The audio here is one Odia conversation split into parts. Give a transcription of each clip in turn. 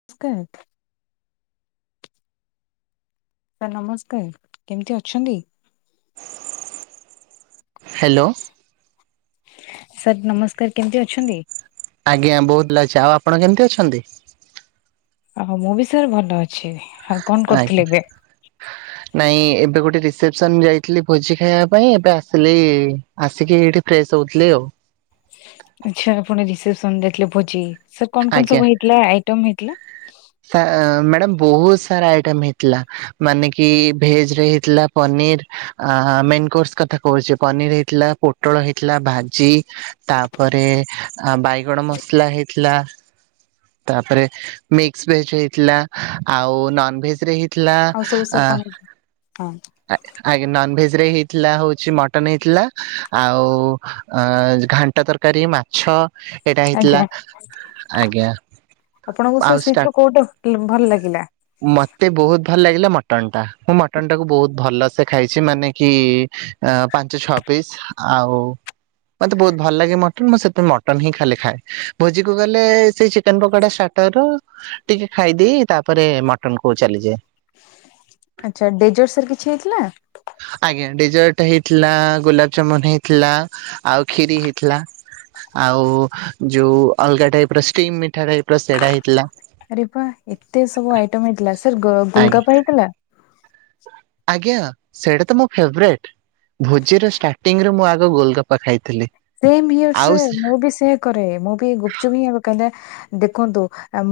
ନମସ୍କାର। ସାର୍ ନମସ୍କାର କେମିତି ଅଛନ୍ତି? ହ୍ୟାଲୋ। ସାର୍ ନମସ୍କାର କେମତି ଅଛନ୍ତି? ଆଜ୍ଞା, ବହୁତ ଭଲ ଅଛି ଆଉ ଆପଣ କେମିତି ଅଛନ୍ତି? ଆଉ ମୁଁ ବି ସାର ଭଲ ଅଛି। ଆଉ କଣ କରୁଥିଲେ ଆଜ୍ଞା। ଏବେ? [inaudible] ନାଇଁ ଏବେ ଗୋଟେ ରିସେପସନ ଯାଇଥିଲି ଭୋଜି ଖାଇବା ପାଇଁ ଏବେ ଆସିଲିଇ ଆସିକି ଏଇଠି ଫ୍ରେଶ ହଉଥିଲି ଆଉ। ଆଛା ଆପଣ ରିସେପସନ ଯାଇଥିଲେ। ଭୋଜି ସାର୍ କଣ କଣ ସବୁ ହେଇଥିଲା ଆଇଟମ ହେଇଥିଲା? ମ୍ୟାଡ଼ମ ବହୁତ ସାରା ଆଇଟମ ହେଇଥିଲା। ମାନେ କି ଭେଜ ରେ ହେଇଥିଲା। ପନିର, ମେନକୋର୍ସ କଥା କହୁଛି ପନିର ହେଇଥିଲା, ପୋଟଳ ହେଇଥିଲା, ଭାଜି ତାପରେ ବାଇଗଣ ମସଲା ହେଇଥିଲା। ତାପରେ ମିକ୍ସ ଭେଜ ହେଇଥିଲା। ଆଉ ନନ ଭେଜରେ ହେ ଥିଲା ଆଉ ସବୁ ସାର୍ ଆ କଣ ହେଇଥିଲା ହଁ ଆଜ୍ଞା ଆଜ୍ଞା ନନଭେଜ୍ ରେ ହେଇଥିଲା ହଉଛି ମଟନ୍ ହେଇଥିଲା ଆଉ ଘାଣ୍ଟ ତ ତର୍କାରୀ ମାଛ। ଏଇଟା ହେଇଥିଲା ଆଜ୍ଞା ଆଜ୍ଞା ଆପଣଙ୍କୁ ସାର୍ ଆଉ ଷ୍ଟା ସେଇଥିରୁ କୋଉଟା ଭ ଭଲ୍ ଲାଗିଲା? ମତେ ବହୁତ୍ ଭଲ ଲାଗିଲା ମଟନ୍ ଟା ମୁଁ ମଟନ୍ ଟାକୁ ବହୁତ୍ ଭଲ ସେ ଖାଇଚି ମାନେ କି ଆ ପାଞ୍ଚ, ଛଅ ପିସ୍ ଆଉ ମତେ ବହୁତ୍ ଭଲ ଲାଗେ ମଟନ୍ ମୁଁ ସେଥି ମଟନ୍ ହିଁ ଖାଲି ଖାଏ ଭୋଜି କୁ ଗଲେ ସେଇ ଚିକେନ ପକୋଡ଼ା ତାର ଟିକେ ଖାଇଦେଇ ତାପରେ ମଟନ୍ କୁ ଚାଲିଯାଏ। ଆଚ୍ଛା ଡେଜର୍ସରେ କିଛି ହେଇଥିଲା? ଆଜ୍ଞା ଡେଜର୍ଟ ହେଇଥିଲା ଗୋଲାପଜାମୁନ୍ ହେଇଥିଲା ଆଉ କ୍ଷୀରି ହେଇଥିଲା। ଆଉ ଯୋଉ ଅଲଗା ଟାଇପ୍ ର ଷ୍ଟିମି ମିଠା ଟାଇପ୍ ର ସେଟା ହେଇଥିଲା। ଆରେ ବା ଏତେ ସବୁ ଆଇଟମ୍ ହେଇଥିଲା ସାର୍ ଗୋଲ ଗୋଲ୍ ଆଜ୍ଞା କପା ହେଇଥିଲା। ଆଜ୍ଞା ସେଇଟା ତ ମୋ ଫେବ୍ରେଟ୍। ଭୋଜିର ଷ୍ଟାର୍ଟିଂରେ ମୁଁ ଆଗ ଗୋଲ୍ କପା ଖାଇଥିଲି। ସେମ୍ ଇଅର ଆଉ ସାର୍ ମୁଁ ବି ସେଇଆ କରେ ମୁଁ ବି ଗୁପ୍ ଚୁପ୍ ହିଁ ଆଗ କାହିଁକି ନା ଦେଖନ୍ତୁ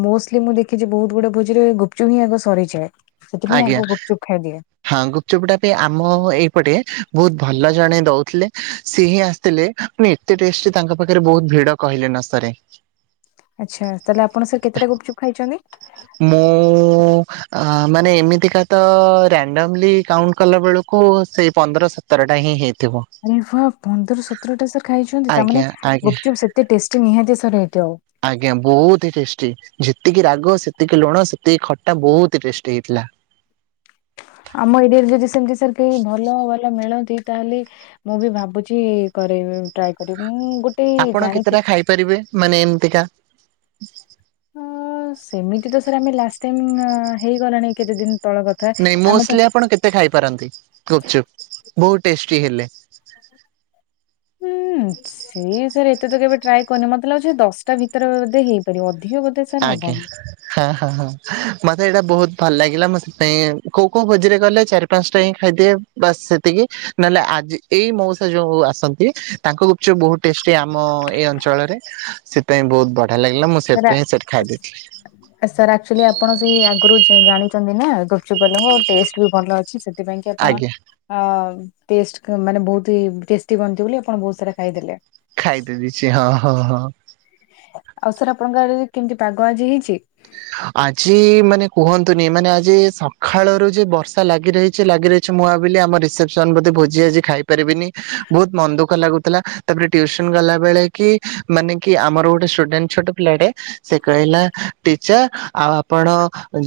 ମୋଷ୍ଟଲି ମୁଁ ଦେଖିଚି ବହୁତ୍ ଗୁଡେ ଭୋଜିରେ ଗୁପ୍ ଚୁପ୍ ହିଁ ଆଗ ସରିଯାଏ। ସେଥିପାଇଁ ଆଗ ଆଜ୍ଞା। ଗୁପଚୁପ୍ ଖାଇଦିଏ। ହଁ ଗୁପ୍ ଚୁପ୍ ଟା ବି ଆମ ଏଇପଟେ ବହୁତ୍ ଭଲ ଜଣେ ଦଉଥିଲେ ସିଏ ହିଁ ଆସିଥିଲେ। ମାନେ ଏତେ ଟେଷ୍ଟ୍ ତାଙ୍କ ପାଖରେ ବହୁତ୍ ଭିଡ କହିଲେ ନ ସରେ। ଆଚ୍ଛା ତାଏଲେ ଆପଣ ସାର୍ କେତେଟା ଗୁପ୍ ଚୁପ ଖାଇଚନ୍ତି? ମୁଁ ଆ ମାନେ ଏମିତିକା ତ ରାଣ୍ଡମ୍ଲି କାଉଣ୍ଟ୍ କଲା ବେଳକୁ ସେଇ ପନ୍ଦର ସତ ସତର ଟା ହିଁ ହେଇଥିବ। ଆରେ ହଁ ପନ୍ଦର, ସତରଟା ସାର୍ ଖାଇଚନ୍ତି ତାମାନେ ଆଜ୍ଞା ଆଜ୍ଞା ଗୁପ୍ ଚୁପ୍ ସେତେ ଟେଷ୍ଟି ନିହାତି ସାର୍ ହେଇଥିବ। ଆଜ୍ଞା ବହୁତ୍ ଟେଷ୍ଟି ଯେତିକି ରାଗ ସେତିକି ଲୁଣ ସେତିକି ଖଟା ବହୁତ୍ ଟେଷ୍ଟି ହେଇଥିଲା। ଆମ ଏରିଆରେ ଯଦି ସେମିତି ସାର୍ କେହି ଭଲ ଭଲ ମିଳନ୍ତି ତାହେଲେ ମୁଁ ବି ଭାବୁଛି କରେଇବି ଟ୍ରାଏ କରିବି ମୁଁ ଗୋଟେ ଆପଣ କେତେଟା ଜାଣିଥିଲି ଖାଇପାରିବେ ମାନେ ଏମିତିକା? ଅ ସେମିତି ତ ସାର୍ ଆମେ ଲାଷ୍ଟ୍ ଟାଇମ୍ ଅ ହେଇଗଲାଣି କେତେ ଦିନି ତଳ କ ନାଇଁ ମୋଷ୍ଟଲି ଆପଣ କେତେ ଖାଇପାରନ୍ତି ଗୁପ୍ ଚୁପ୍ ବହୁତ୍ ଟେଷ୍ଟି ହେଲେ। ହୁଁ ସିଏ ସାର୍ ଏତେ ତ କେବେ ଟ୍ରାଏ କରନି ମତେ ଲାଗୁଛି ଦଶଟା ଭିତରେ ବୋଧେ ହେଇ ପାରିବ ଅଧିକ ବୋଧେ ସାର ଆଜ୍ଞା ହବନି। ହଁ ହଁ ହଁ ମତେ ଏଇଟା ବହୁତ୍ ଭଲ ଲାଗିଲା ମୁଁ ସେଥିପାଇଁ କୋଉ କୋଉ ଭୋଜିରେ ଗଲେ ଚାରି ପାଂଟା ହିଁ ଖାଇଦିଏ ବାସ୍ ସେତିକି ନହେଲେ ଆଜି ଏଇ ମଉସା ଯୋଉ ଆସନ୍ତି ତାଙ୍କ ଗୁପ୍ ଚୁପ୍ ବହୁତ ଟେଷ୍ଟି ଆମ ଏ ଅଞ୍ଚଳରେ ସେଥିପାଇଁ ବହୁତ୍ ବଢିଆ ଲାଗିଲା ମୁଁ ସେରା ସେଥିପାଇଁ ସେଟ୍ ଖାଇ ଦେଇଥିଲି। ସାର୍ ଆକ୍ଚୁଲି ଆପଣ ସେଇ ଆଗରୁ ଜ ଜାଣିଚନ୍ତି ନା ଗୁପ୍ ଚୁପ୍ ବାଲାଙ୍କ ଟେଷ୍ଟ ବି ଭଲ ଅଛି ସେଥିପାଇଁ କି ଆପଣ ଆଜ୍ଞା ଅ ଟେଷ୍ଟ୍ ମାନେ ବହୁତି ଟେଷ୍ଟି ବନିଚି ବୋଲି ଆପଣ ବହୁତ୍ ସାରା ଖାଇଦେଲେ। ଖାଇଦେ ଦେଇଛି ହଁ ହଁ ହଁ। ଆଉ ସାର୍ ଆପଣଙ୍କ ଆଡ଼େ କେମିତି ପାଗ ଆଜି ହେଇଚି। ଆଜି ମାନେ କୁହନ୍ତୁନି ମାନେ ଆଜି ସଖାଳରୁ ଯେ ବର୍ଷା ଲାଗି ରହି ଚି ଲାଗି ରହିଚି ମୁଁ ଆବିଲି ଆମ ରିପ୍ସେସନ ବୋଧେ ଭୋଜି ଆଜି ଖାଇପାରିବିନି ବହୁତ୍ ମନ ଦୁଃଖ ଲାଗୁଥିଲା। ତାପରେ ଟ୍ୟୁଉସନ୍ ଗଲା ବେଳେ କି ମାନେ କି ଆମର ଗୋଟେ ଷ୍ଟୁଡେଣ୍ଟ ଛୋଟ ପିଲାଟେ ସେ କହିଲା ଇଚ୍ଛା ଆଉ ଆପଣ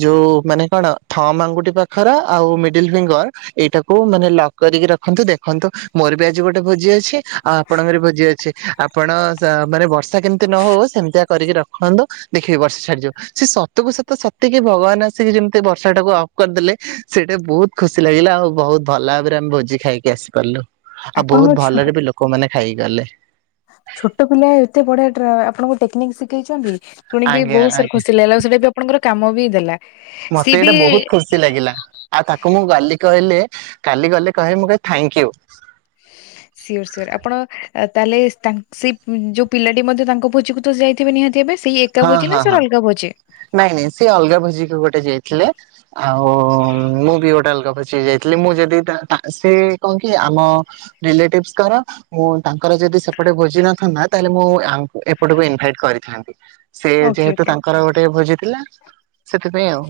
ଯୋଉ ମାନେ କଣ ଥମ ଆଙ୍ଗୁଠି ପାଖର ଆଉ ମିଡିଲ ଫିଙ୍ଗର୍ ଏଇଟାକୁ ମାନେ ଲକ୍ କରିକି ରଖନ୍ତୁ ଦେଖନ୍ତୁ ମୋର ବି ଆଜି ଗୋଟେ ଭୋଜି ଅଛି ଆଉ ଆପଣଙ୍କର ଭୋଜି ଅଛି ଆପଣ ସ ମାନେ ବର୍ଷା କେମିତି ନହଉ ସେମିତିଆ କରିକି ରଖନ୍ତୁ ଦେଖିବେ ବର୍ଷା ଛାଡି ଯିବ। ସେ ସତକୁ ସତ ସତିକି ଭଗବାନ ଆସିକି ଯେମିତି ବର୍ଷା ଟାକୁ ଅଫ୍ କରିଦେଲେ ସେଇଟା ବହୁତ୍ ଖୁସି ଲାଗିଲା ଆଉ ବହୁତ ଭଲ ଭାବରେ ଆମେ ଭୋଜି ଖାଇକି ଆସି ପାରିଲୁ। ଆଉ ଆପଣଙ୍କ ବହୁତ ଛୋ ଭଲରେ ବି ଲୋକମାନେ ଖାଇ ଗଲେ। ଛୋଟ ପିଲା ଏତେ ବଢିଆ ଟ୍ରା ଆପଣଙ୍କୁ ଟେକ୍ନିକ ଶିଖେଇଛନ୍ତି। ଶୁଣିକି ଆଜ୍ଞା ବହୁତ ସାର ଆଜ୍ଞା ଖୁସି ଲାଗିଲା ଆଉ ସେଇଟା ବି ଆପଣଙ୍କର କାମ ବି ଦେଲା। ସିଏ ମତେ ବି ଏଇଟା ବହୁତ ଖୁସ ସି ଲାଗିଲା ଆଉ ତାକୁ ମୁଁ ଗାଲି କହିଲେ କାଲି ଗଲେ କହିବି ମୁଁ ଥାଙ୍କ ୟୁ। [inaudible] ସିଓର ସିଓର ଆପଣ ତାହେଲେ ତାଙ୍କ ସେ ଯୋଉ ପିଲାଟି ମଧ୍ୟ ତାଙ୍କ ଭୋଜିକୁ ତ ଯାଇଥିବେ ନିହାତି ଭାବେ। ସେଇ ଏକା ହଁ ଭୋଜି ନା ହଁ ହଁ ସାର୍ ଅଲଗା ଭୋଜି? ନାଇଁ ନାଇଁ ସେ ଅଲଗା ଭୋଜି କୁ ଗୋଟେ ଯାଇଥିଲେ। ଆଉ ମୁଁ ବି ଗୋଟେ ଅଲଗା ଭୋଜି ଯାଇଥିଲି ମୁଁ ଯଦି ତା ସେ କଣ କି ଆମ ରିଲେଟିଭ୍ସଙ୍କର। ମୁଁ ତାଙ୍କର ଯଦି ସେପଟେ ଭୋଜି ନଥାନ୍ତା ତାହେଲେ ମୁଁ ୟାଙ୍କ ଏପଟକୁ ଇନଭାଇଟ୍ କରିଥାନ୍ତି। ସେ ଓକେ ଯେହେତୁ ଓକେ ତାଙ୍କର ଗୋଟେ ଭୋଜି ଥିଲା ସେଥିପାଇଁ ଆଉ।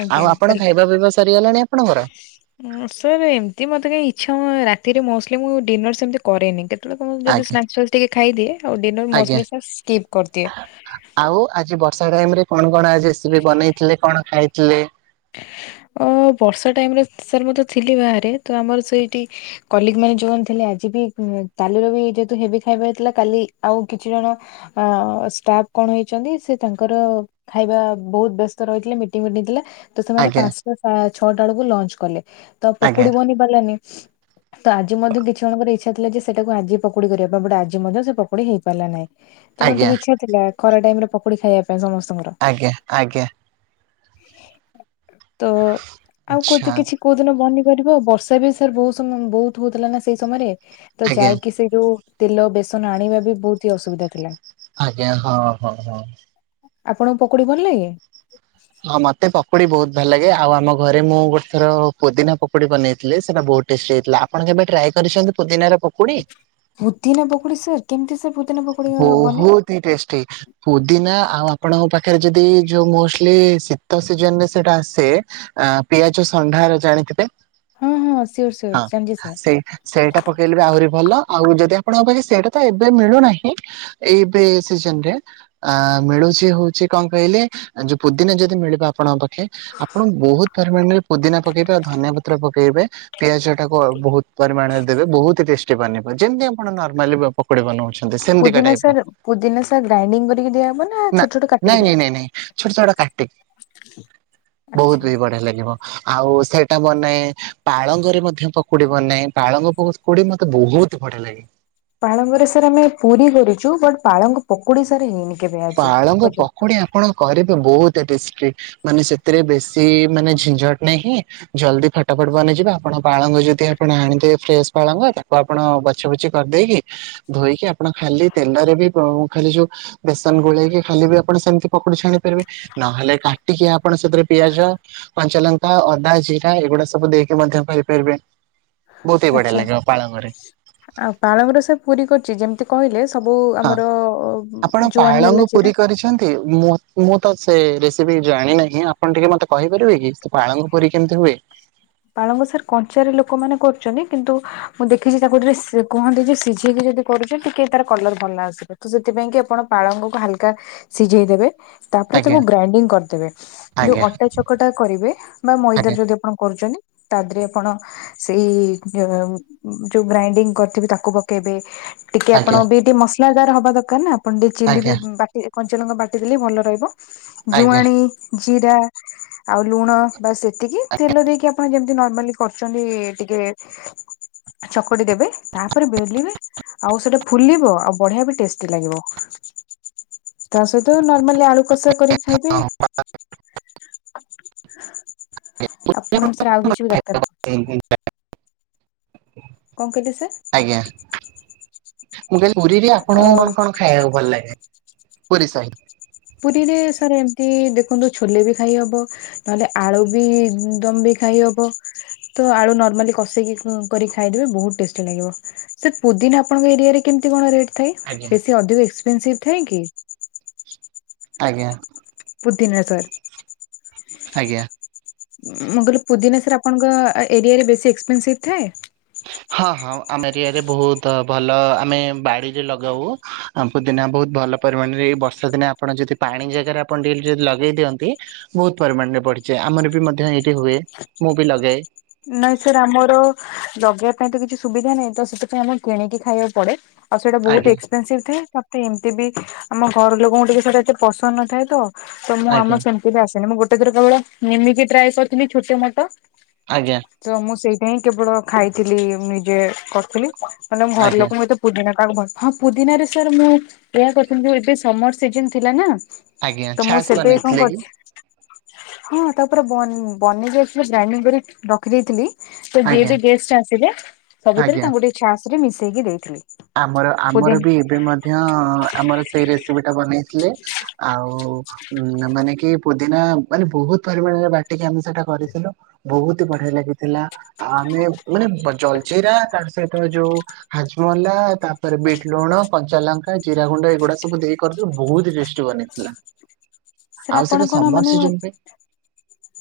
ଆଜ୍ଞା ଆଉ ଆପଣ ତାହେଲେ ଖାଇବା ପିଇବା ସରିଗଲାଣି ଆପଣଙ୍କର। ସାର୍ ଏମିତି ମତେ କାଇଁ ଇଚ୍ଛା ହୁ ରାତିରେ ମୋଷ୍ଟଲି ମୁଁ ଡିନର ସେମିତି କରେନି କେ [unintelligible] ଆଜ୍ଞା ସ୍ନାକ୍ସ ଟିକେ ଖାଇଦିଏ ଆଉ ଡିନର ଆଜ୍ଞା। ମୋଷ୍ଟଲି ସାର ସ୍କିପ୍ କରିଦିଏ। ଆଉ ଆଜି ବର୍ଷା ଟାଇମ ରେ କଣ କଣ ଆଜି ରେସିପି ବନେଇଥିଲେ କଣ ଖାଇଥିଲେ? ଅ ବର୍ଷା ଟାଇମ ରେ ସାର୍ ମୁତ ଥିଲି ବାହାରେ ତ ଆମର ସେଇଟି କଲିଗ ମାନେ ଯୋଉମାନେ ଥିଲେ ଆଜି ବି କାଲିର ବି ଯେହେତୁ ହେବି ଖାଇବା ହେଇ ଥିଲା କାଲି ଆଉ କିଛି ଜଣ ଅ ଷ୍ଟାଫ କଣ ହେଇଛନ୍ତି ସେ ତାଙ୍କର ଖାଇବା ବହୁତ ବ୍ୟସ୍ତ ରହିଥିଲେ ମିଟିଂ ଫିଟିଙ୍ଗ ଥିଲା। ତ ସେମାନେ ଆଜ୍ଞା। ପାଞ୍ଚସା ଛଅଟା ବେଳକୁ ଲଞ୍ଚ କଲେ ତ ଆଜ୍ଞା ପକୁଡି ବନି ପାରିଲାନି ତ ଆଜି ମଧ୍ୟ କିଛି ଜଣଙ୍କର ଇଚ୍ଛା ଥିଲା ଯେ ସେଟାକୁ ଆଜି ପକୁଡି କରିବା ପାଇଁ ବଟ ଆଜି ମଧ୍ୟ ସେ ପକୁଡି ହେଇ ପାରିଲା ନାହିଁ। ତେଣୁ ଆଜ୍ଞା ଟିକେ ଇଛା ଥିଲା ଖରା ଟାଇମ ରେ ପକୁଡି ଖାଇବା ପାଇଁ ସମସ୍ତଙ୍କର। ଆଜ୍ଞା ଆଜ୍ଞା। ତ ଆଉ ଆଚ୍ଛା କୋଇଥି କିଛି କୋଉ ଦିନ ବନି ପାରିବ ବର୍ଷା ବି ସାର୍ ବହୁତ ସମୟ ବହୁତ ହଉଥିଲା ନା ସେଇ ସମୟରେ। ତ ଆଜ୍ଞା ଯାଇକି ସେ ଯୋଉ ତେଲ ବେସନ ଆଣିବା ବି ବହୁତ ହି ଅସୁବିଧା ଥିଲା। ଆଜ୍ଞା ହଁ ହଁ ହଁ। ଆପଣଙ୍କୁ ପକୁଡି ଭଲ ଲାଗେ? ହଁ ମତେ ପକୁଡି ବହୁତ ଭଲ ଲାଗେ ଆଉ ଆମ ଘରେ ମୁଁ ଗୋଟେଥର ପୋଦିନା ପକୁଡି ବନେଇଥିଲି ସେଇଟା ବହୁତ ଟେଷ୍ଟି ହେଇଥିଲା ଆପଣ କେବେ ଟ୍ରାଏ କରିଛନ୍ତି ପୁଦିିନାର ପକୁଡି? ପୁଦିନା ପକୁଡି ସାର୍ କେମିତି ସାର୍ ପୁଦିନା ପକୁଡି ବନେ? ବହୁତ ଟେଷ୍ଟି ପୁଦିନା ଆଉ ଆପଣଙ୍କ ପାଖରେ ଯଦି ଯୋଉ ମ ଶୀତ ସିଜନ ରେ ସେଟା ଆସେ ପିଆଜ ସଣ୍ଢାର ଜାଣିଥିବେ। ହଁ ହଁ ସିଓର ସିଓର ହଁ ଜାଣିଛି ସାର୍ ସେଇ ସେଇଟା ପକେଇଲେ ବି ଆହୁରି ଭଲ ଆଉ ଯଦି ଆପଣଙ୍କ ପାଖେ ସେଇଟା ତ ଏବେ ମିଳୁନାହିଁ। ଏଇବେ ସିଜନ ରେ। ଆ ମିଳୁଛି ହଉଛି କଣ କହିଲେ ଯୋଉ ପୁଦିିନା ଯଦି ମିଳିବ ଆପଣଙ୍କ ପାଖେ ଆପଣ ବହୁତ ପରିମାଣରେ ପୁଦିନା ପକେଇବେ ଆଉ ଧନିଆ ପତ୍ର ପକେଇବେ। ପିଆଜ ଟାକୁ ବହୁତ ପରିମାଣରେ ଦେବେ ବହୁତ ଟେଷ୍ଟି ବନିବ ଯେମତି ଆପଣ ନର୍ମାଲି ପକୋଡି ବନଉଚ। ପୁଦିନା ସାର ପୁଦିନା ସାର ଗ୍ରାଇଣ୍ଡିଙ୍ଗ କରିକି ଦିଆହବ ନା ଛୋଟ ଛୋଟ ନାଇଁ କାଟିକି ଦବ। ନାଇଁ ନାଇଁ ନାଇଁ ଛୋଟ ଛୋଟ କାଟିକି। [inaudible] ବହୁତ ଆଚ୍ଛା। ବିି ବଢିଆ ଲାଗିବ। ଆଉ ସେଇଟା ବନାଏ ପାଳଙ୍ଗରେ ମଧ୍ୟ ପକୁଡି ବନାଏ ପାଳଙ୍ଗ ବହୁତ ପକୁଡି ମତେ ବହୁତ ବଢିଆ ଲାଗେ। ପାଳଙ୍ଗରେ ସାର୍ ଆମେ ପୁରୀ କରୁଛୁ ବଟ ପାଳଙ୍ଗ ପକୁଡି ସାର ହେଇନି। କେବେ ଆଜି ପାଳଙ୍ଗ ପର୍ଯ୍ୟନ୍ତ। ପକୋଡି ଆପଣ କରିବେ ବହୁତ ଟେଷ୍ଟି। ମାନେ ସେଥିରେ ବେଶୀ ମାନେ ଝି୍ନଝଟ ନାହିଁ। ଜଲ୍ଦି ଫଟା ଫଟ ବନେଇଯିବ ଆପଣ ପାଳଙ୍ଗ ଯଦି ଆପଣ ଆଣିଦେବେ ଫ୍ରେଶ ପାଳଙ୍ଗ ତାକୁ ଆପଣ ବଛ ବୁଛି କରିଦେଇକି ଧୋଇକି ଆପଣ ଖାଲି ତେଲରେ ବି ଖାଲି ଯୋଉ ବେସନ ଗୋଳେଇକି ଖାଲି ବି ଆପଣ ସେମିତି ପକୋଡି ଛାଣି ପାରିବେ ନହେଲେ କାଟିକି ଆପଣ ସେଥିରେ ପିଆଜ କଞ୍ଚଲଙ୍କା ଅଦା ଜିରା ଏଗୁଡା ସବୁ ଦେଇକି ମଧ୍ୟ କରିପାରିବେ। ବହୁତ ହି ବଢିଆ ଆଛା ଲାଗିବ ପାଳଙ୍ଗରେ ଆଉ ପାଳଙ୍ଗରେ ସାର୍ ପୁରୀ କରିଛି ଯେମିତି ତେ କହିଲେ ସବୁ ହଁ ଆମର ଆପଣ ପାଳଙ୍ଗ ଜୁଆଣିହେଲା ପୁରୀ ଜିରା ମୁଁ ତ ସେ ରେସିପି ଜାଣିନାହିଁ ଆପଣ ଟିକେ ମତେ କହିପାରିବେ କି ସେ ପାଳଙ୍ଗ ପୁରୀ କେମିତି ହୁଏ? ପାଳଙ୍ଗ ସାର କଞ୍ଚାରେ ଲୋକମାନୋନେ କରୁଛନ୍ତି କିନ୍ତୁ ମୁଁ ଦେଖିଛି ତାକୁ ଟିକେ କୁହନ୍ତି ଯେ ସିଝେଇକି ଯଦି କରୁଛ ଟିକେ ତାର କଲର ଭଲ ଆସିବ ତ ସେଥିପାଇଁ କି ଆପଣ ପାଳଙ୍ଗ କୁ ହାଲକା ସିଝେଇ ଦେବେ। ତାପରେ ତାକୁ ଆଜ୍ଞା ଗ୍ରାଇଣ୍ଡିଙ୍ଗ କରିଦେବେ ଯୋଉ ଆଜ୍ଞା ଅଟା ଚକଟା କରିବେ ବା ମଇଦାରେ ଆଜ୍ଞା ଯଦି ଆଣ କରୁଛନ୍ତି ତା ଦେହରେ ଆପଣ ସେଇ ଯୋଉ ଗ୍ରାଇଣ୍ଡିଙ୍ଗ କରିଥିବେ ତାକୁ ପକେଇବେ। ଟିକେ ଆପଣ ଆଜ୍ଞା ବି ଟିକେ ମସଲାଦାର ହବା ଦରକାର ନା ଆପଣ ଟିକେ ଚିଲି ବି ବାଟି କଞ୍ଚଲଙ୍କା ବାଟି ଦେଲେ ଭଲ ରହିବ ଆଜ୍ଞା ଆଜ୍ଞା ଜୁଆଣି ଜିରା ଆଉ ଲୁଣ ବା ସେତିକି ତେଲ ଦେଇକି ଆ ଆପଣ ଯେମତି ନର୍ମାଲି କରୁଛନ୍ତି ଟିକେ ଚକଟି ଦେବେ ତାପରେ ବେଲିବେ। ଆଉ ସେଟା ଫୁଲିବ ଆଉ ବଢିଆ ବି ଟେଷ୍ଟି ଲାଗିବ। ତା ସହିତ ନର୍ମାଲି ଆଳୁ କଷା କରିକି ଖାଇବେ। [inaudible] ମୁ ସେରେ ଆଉ କିଛି ବି ଦରକାର [inaudible] କଣ କହିଲେ ସାର୍? ଆଜ୍ଞା ମୁଁ କହିଲି ପୁରୀରେ ଅ ଆପଣଙ୍କୁ କଣ କଣ ଖାଇବାକୁ ଭଲ ଲାଗେ ପୁରୀ ସାହି? ପୁରୀରେ ସାର୍ ଏମିତି ଦେଖନ୍ତୁ ଛୋଲେ ବି ଖାଇହବ। ନହେଲେ ଆଳୁ ବି ଦମ ବି ଖାଇ ହବ। ତ ଆଳୁ ନର୍ମାଲି କଷେଇକି କରି ଖାଇଦେବେ ବହୁତ ଟେଷ୍ଟି ଲାଗିବ। ସାର୍ ପୋଦିିନା ଆପଣଙ୍କ ଏରିଆରେ କେମିତି କଣ ରେଟ୍ ଥାଏ ଆଜ୍ଞା ବେଶୀ ଅଧିକ ଏକ୍ସପେନ୍ସିଭ ଥାଏ କି? ଆଜ୍ଞା। ପୋଦିନା ସାର୍। ଆଜ୍ଞା ମୁଁ କହିଲି ପୋଦିନା ସାର୍ ଆପଣଙ୍କ ଏରିଆରେ ବେଶୀ ଏକ୍ସପେନ୍ସିଭ ଥାଏ? ହଁ ହଁ ଆମ ଏରିଆରେ ବହୁତ ଭଲ ଆମେ ବାଡିରେ ଲଗାଉ। ହଁ ପୋଦିନା ବହୁତ ଭଲ ପରିମାଣରେ ଏଇ ବର୍ଷା ଦିନେ ଆପଣ ଯଦି ପାଣି ଜାଗାରେ ଆପଣ ଡେଲି ଯଦି ଲଗେଇ ଦିଅନ୍ତି ବହୁତ ପରିମାଣରେ ବଢିଯାଏ ଆମର ବି ମଧ୍ୟ ଏଇଠି ହୁଏ ମୁଁ ବି ଲଗାଏ। ନାଇଁ ସାର୍ ଆମର ଲଗେଇବା ପାଇଁ ତ କିଛି ସୁବିଧା ନାହିଁ ତ ସେଥିପାଇଁ ଆମେ କିଣିକି ଖାଇବାକୁ ପଡେ। ଆଉ ସେଇଟା ଆଜ୍ଞା। ବହୁତ ଏକ୍ସପେନସିଭ ଥାଏ ମତେ ଏମିତି ବି ଆମ ଘର ଲୋକଙ୍କୁ ଟିକେ ସେଟା ଏତେ ପସନ୍ଦ ନଥାଏ ତ। ତ ମୁଁ ଆଜ୍ଞା ଆମର ସେମିତି ବି ଆସେନି ମୁଁ ଗୋଟେ ଥର କେବଳ ନିମିକି ଟ୍ରାଏ କରିଥିଲି ଛୋଟ ମୋଟ। ଆଜ୍ଞା। ତ ମୁଁ ସେଇଟା ହିଁ କେବଳ ଖାଇଥିଲି ନିଜେ କରିଥିଲି ମାନେ ଆମ ଘର ଆଜ୍ଞା ଲୋକଙ୍କୁ ଏତେ ପୁଦିନା କାହାକୁ କୁହନ୍ତି ହଁ ପୁଦିିନାରେ ସାର୍ ମୁଁ ଏହା କରିଥିଲି ଯୋଉ ଏବେ ସମର ସିଜିନ ଥିଲା ନା। ଆଜ୍ଞା ତ ମୁଁ ଛାସ୍ ସେବେ କଣ ବନେଇଥିଲେ କି କରିଛି? ହଁ ତାପରେ ବ ବନେଇ ଦେଇଥିଲି ଗ୍ରାଇଡିଙ୍ଗ୍ କରି ରଖିଦେଇଥିଲି। ଦି ଆଜ୍ଞା ଟି ଗେଷ୍ଟ ଆସିଲେ ସବୁଥିରେ ଆଜ୍ଞା। ତାଙ୍କୁ ଟିକେ ଚାଷରେ ମିଶେଇକି ଦେଇଥିଲି। ଆମର ଆମର ପୁଦିନା ବି ଏବେ ମଧ୍ୟ ଆମର ସେଇ ରେସିପି ଟା ବନେଇଥିଲେ ଆଉ। ହଉ ଉ ମାନେ କି ପୋଦିନା ମାନେ ବହୁତ ପରିମାଣରେ ବାଟିକି ଆମେ ସେଟା କରିଥିଲୁ। ବହୁତ୍ ବଢିଆ ଲାଗିଥିଲା। ଆମେ ମାନେ ଜଲଜିରା ତାର ସହିତ ଯୋଉ ହାଜମ ଲା ତାପରେ ବିଟ ଲୁଣ କଞ୍ଚା ଲଙ୍କା ଜିରା ଗୁଣ୍ଡ ଏଗୁଡା ସବୁ ଦେଇ କରିଥିଲୁ ବହୁତ ଟେଷ୍ଟି ବନିଥିଲା। ସାର୍ ଆପଣ କଣ ମାନେ ପାଇଁ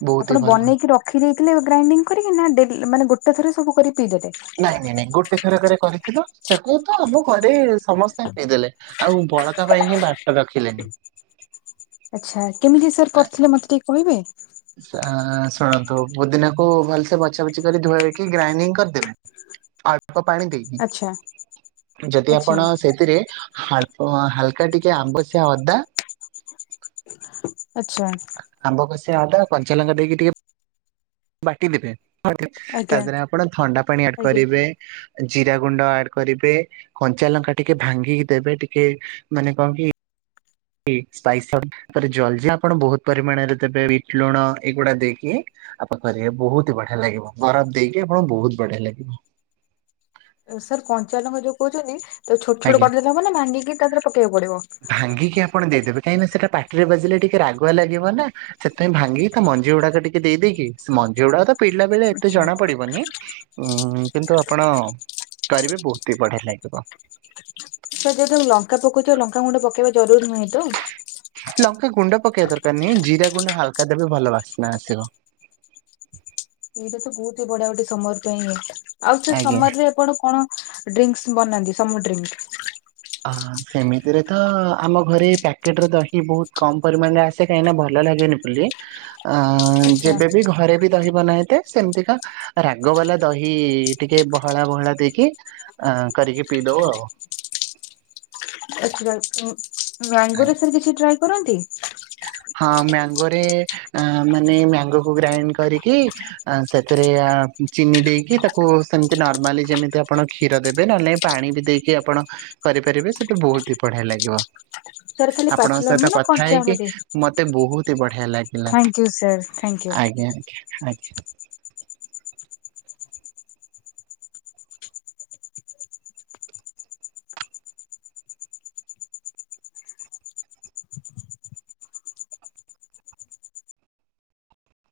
ବହୁତ ହି ଆପଣ ଭଲ। ବନେଇକି ରଖ ରଖି ଦେଇଥିଲେ ଗ୍ରାଇଣ୍ଡିଙ୍ଗ କରିକି ନା ଡେ ମାନେ ଗୋଟେ ଥରେ ସବୁ କରି ପିଇଦେଲେ। ନାଇଁ ନାଇଁ ନାଇଁ ଗୋଟେ ଥର କରେ କରିଥିଲୁ ତାକୁ ତ ଆମ ଘରେ ସମସ୍ତେ ପି ଦେଲେ। ଆଉ ବଳକା ପାଇଁ ହିଁ ବାଟ ରଖିଲେନି। ଆଛା କେମିତି ସାର୍ ଆ କରିଥିଲେ ମତେ ଟିକେ କହିବେ। ଶୁଣନ୍ତୁ ପୋଦିିନାକୁ ଭଲସେ ବଛା ବଛି କରି ଧୁଆଇକି ଗ୍ରାଇଣ୍ଡିଙ୍ଗ କରିଦେବେ। ଅଳ୍ପ ପାଣି ଦେଇକି ଆଚ୍ଛା ଯଦି ଆଚ୍ଛା ଆପଣ ସେଥିରେ ହାଳ୍ପ ହାଲକା ଟିକେ ଆବଶିଆ ଅଦା। ଆଛା। ଆମ୍ବ କସିଆ ଅଦା କଞ୍ଚା ଲଙ୍କା ଦେଇକି ଟିକେ ବାଟିଦେବେ ତା ଆଜ୍ଞା ଦେହରେ ଆପଣ ଥଣ୍ଡା ପାଣି ଆଡ୍ ଆଜ୍ଞା କରିବେ। ଜିରା ଗୁଣ୍ଡ ଆଡ୍ କରିବେ କଞ୍ଚା ଲଙ୍କା ଟିକେ ଭାଙ୍ଗିକି ଦେବେ ଟିକେ ମାନେ କଣ କି ସ୍ପାଇସମ୍ ତାରେ ଜଲଜିରା ଆପଣ ବହୁତ ପରିମାଣରେ ଦେବେ ବିଟ୍ ଲୁଣ ଏଗୁଡା ଦେଇକି ଆପଣକରିବେ ବହୁତ ବଢିଆ ଲାଗିବ ବରଫ ଦେଇକି ଆପଣ ବହୁତ ବଢିଆ ଲାଗିବ। ସାର୍ କଞ୍ଚା ଲଙ୍କା ଯୋଉ କହୁଛନ୍ତି ତାକୁ ଛୋଟ ଛୋଟ ଆଜ୍ଞା କରିଦେଲେ ହବ ନାଁ ଭାଙ୍ଗିକି ତା ଦେହରେ ପକେଇବାକୁ ପଡ଼ିବ। ଭାଙ୍ଗିକି ଆପଣ ଦେଇଦେବେ କାହିଁକିନା ସେଟା ପାଟିରେ ବାଜିଲେ ଟିକେ ରାଗୁଆ ଲାଗିବ ନା। ସେଥିପାଇଁ ଭାଙ୍ଗିକି ତା ମଞ୍ଜି ଗୁଡାକ ଟିକେ ଦେଇଦେଇକି ସେ ମଞ୍ଜି ଗୁଡାକ ତ ପିଲା ବେଳେ ଏତେ ଆଚ୍ଛା ଜଣା ପଡିବନି। ଉଁ କିନ୍ତୁ ଆପଣ କରିବେ ବହୁତି ବଢିଆ ଲାଗିବ। ସାର୍ ଯଦି ଲଙ୍କା ପକଉଚ ଲଙ୍କାଗୁଣ୍ଡ ପକେଇବା ଜରୁରୀ ନୁହେଁ ତ? ଲଙ୍କା ଗୁଣ୍ଡ ପକେଇବା ଦରକାର ନାହିଁ ଜିରା ଗୁଣ୍ଡ ହାଲକା ଦେବେ ଭଲ ବାସ୍ନା ଆସିବ। ଏଇଟା ତ ବହୁତି ବଢିଆ ଗୋଟେ ସମର ପାଇଁ ଆଉ ସେ ଆଜ୍ଞା। ସମରରେ ଆପଣ କଣ ଡ୍ରିଙ୍କ୍ସ୍ ବନାନ୍ତି ସମୁ ଡ୍ରିଙ୍କ୍। ହ ସେମିତିରେ ତ ଆମ ଘରେ ପ୍ୟାକେଟରେ ଦହି ବହୁତ କମ୍ ପରିମାଣରେ ଆସେ। ସେ କାହିଁକି ନାଁ ଭଲ ଲାଗେନି ବୋଲି। ଆଁ ଆଚ୍ଛା ଯେବେବି ଘରେ। ଦହି ବନାହେଇଥାଏ ସେମିତିକା ରାଗ ବାଲା ଦହି ଟିକେ ବହଳା ବହଳା ଦେଇକି। ଅ କରିକି ପିଇଦଉ ଆଉ। ଆଛା ଉଁ ମ୍ୟାଙ୍ଗୋ ସାର୍ କିଛି ଟ୍ରାଏ କରନ୍ତି। ହଁ ମ୍ୟାଙ୍ଗୋରେ ମାନେ ମ୍ୟାଙ୍ଗୋ କୁ ଗ୍ରାଇଣ୍ଡ କରିକି ଆ ସେଥିରେ ଚିନି ଦେଇକି, ତାକୁ ସେମିତି ନର୍ମାଲି ଯେମିତି ଆପଣ କ୍ଷୀର ଦେବେ, ନହେଲେ ନାଇଁ ପାଣି ବି ଦେଇକି ଆପଣ କରିପାରିବେ, ସେତ ବହୁତ ହି ବଢିଆ ଲାଗିବ। ସାର୍ ଖାଲି ଆପଣଙ୍କ ପାଚିଲା ସହିତ ଆମ୍ବ ନା କଥା କଞ୍ଚା ହେଇକି, ଆମ୍ବରେ ମତେ ବହୁତ ଏତେ ବଢିଆ ଲାଗିଲା, thank you sir thank you. ଆଜ୍ଞା ଆ ଆଜ୍ଞା।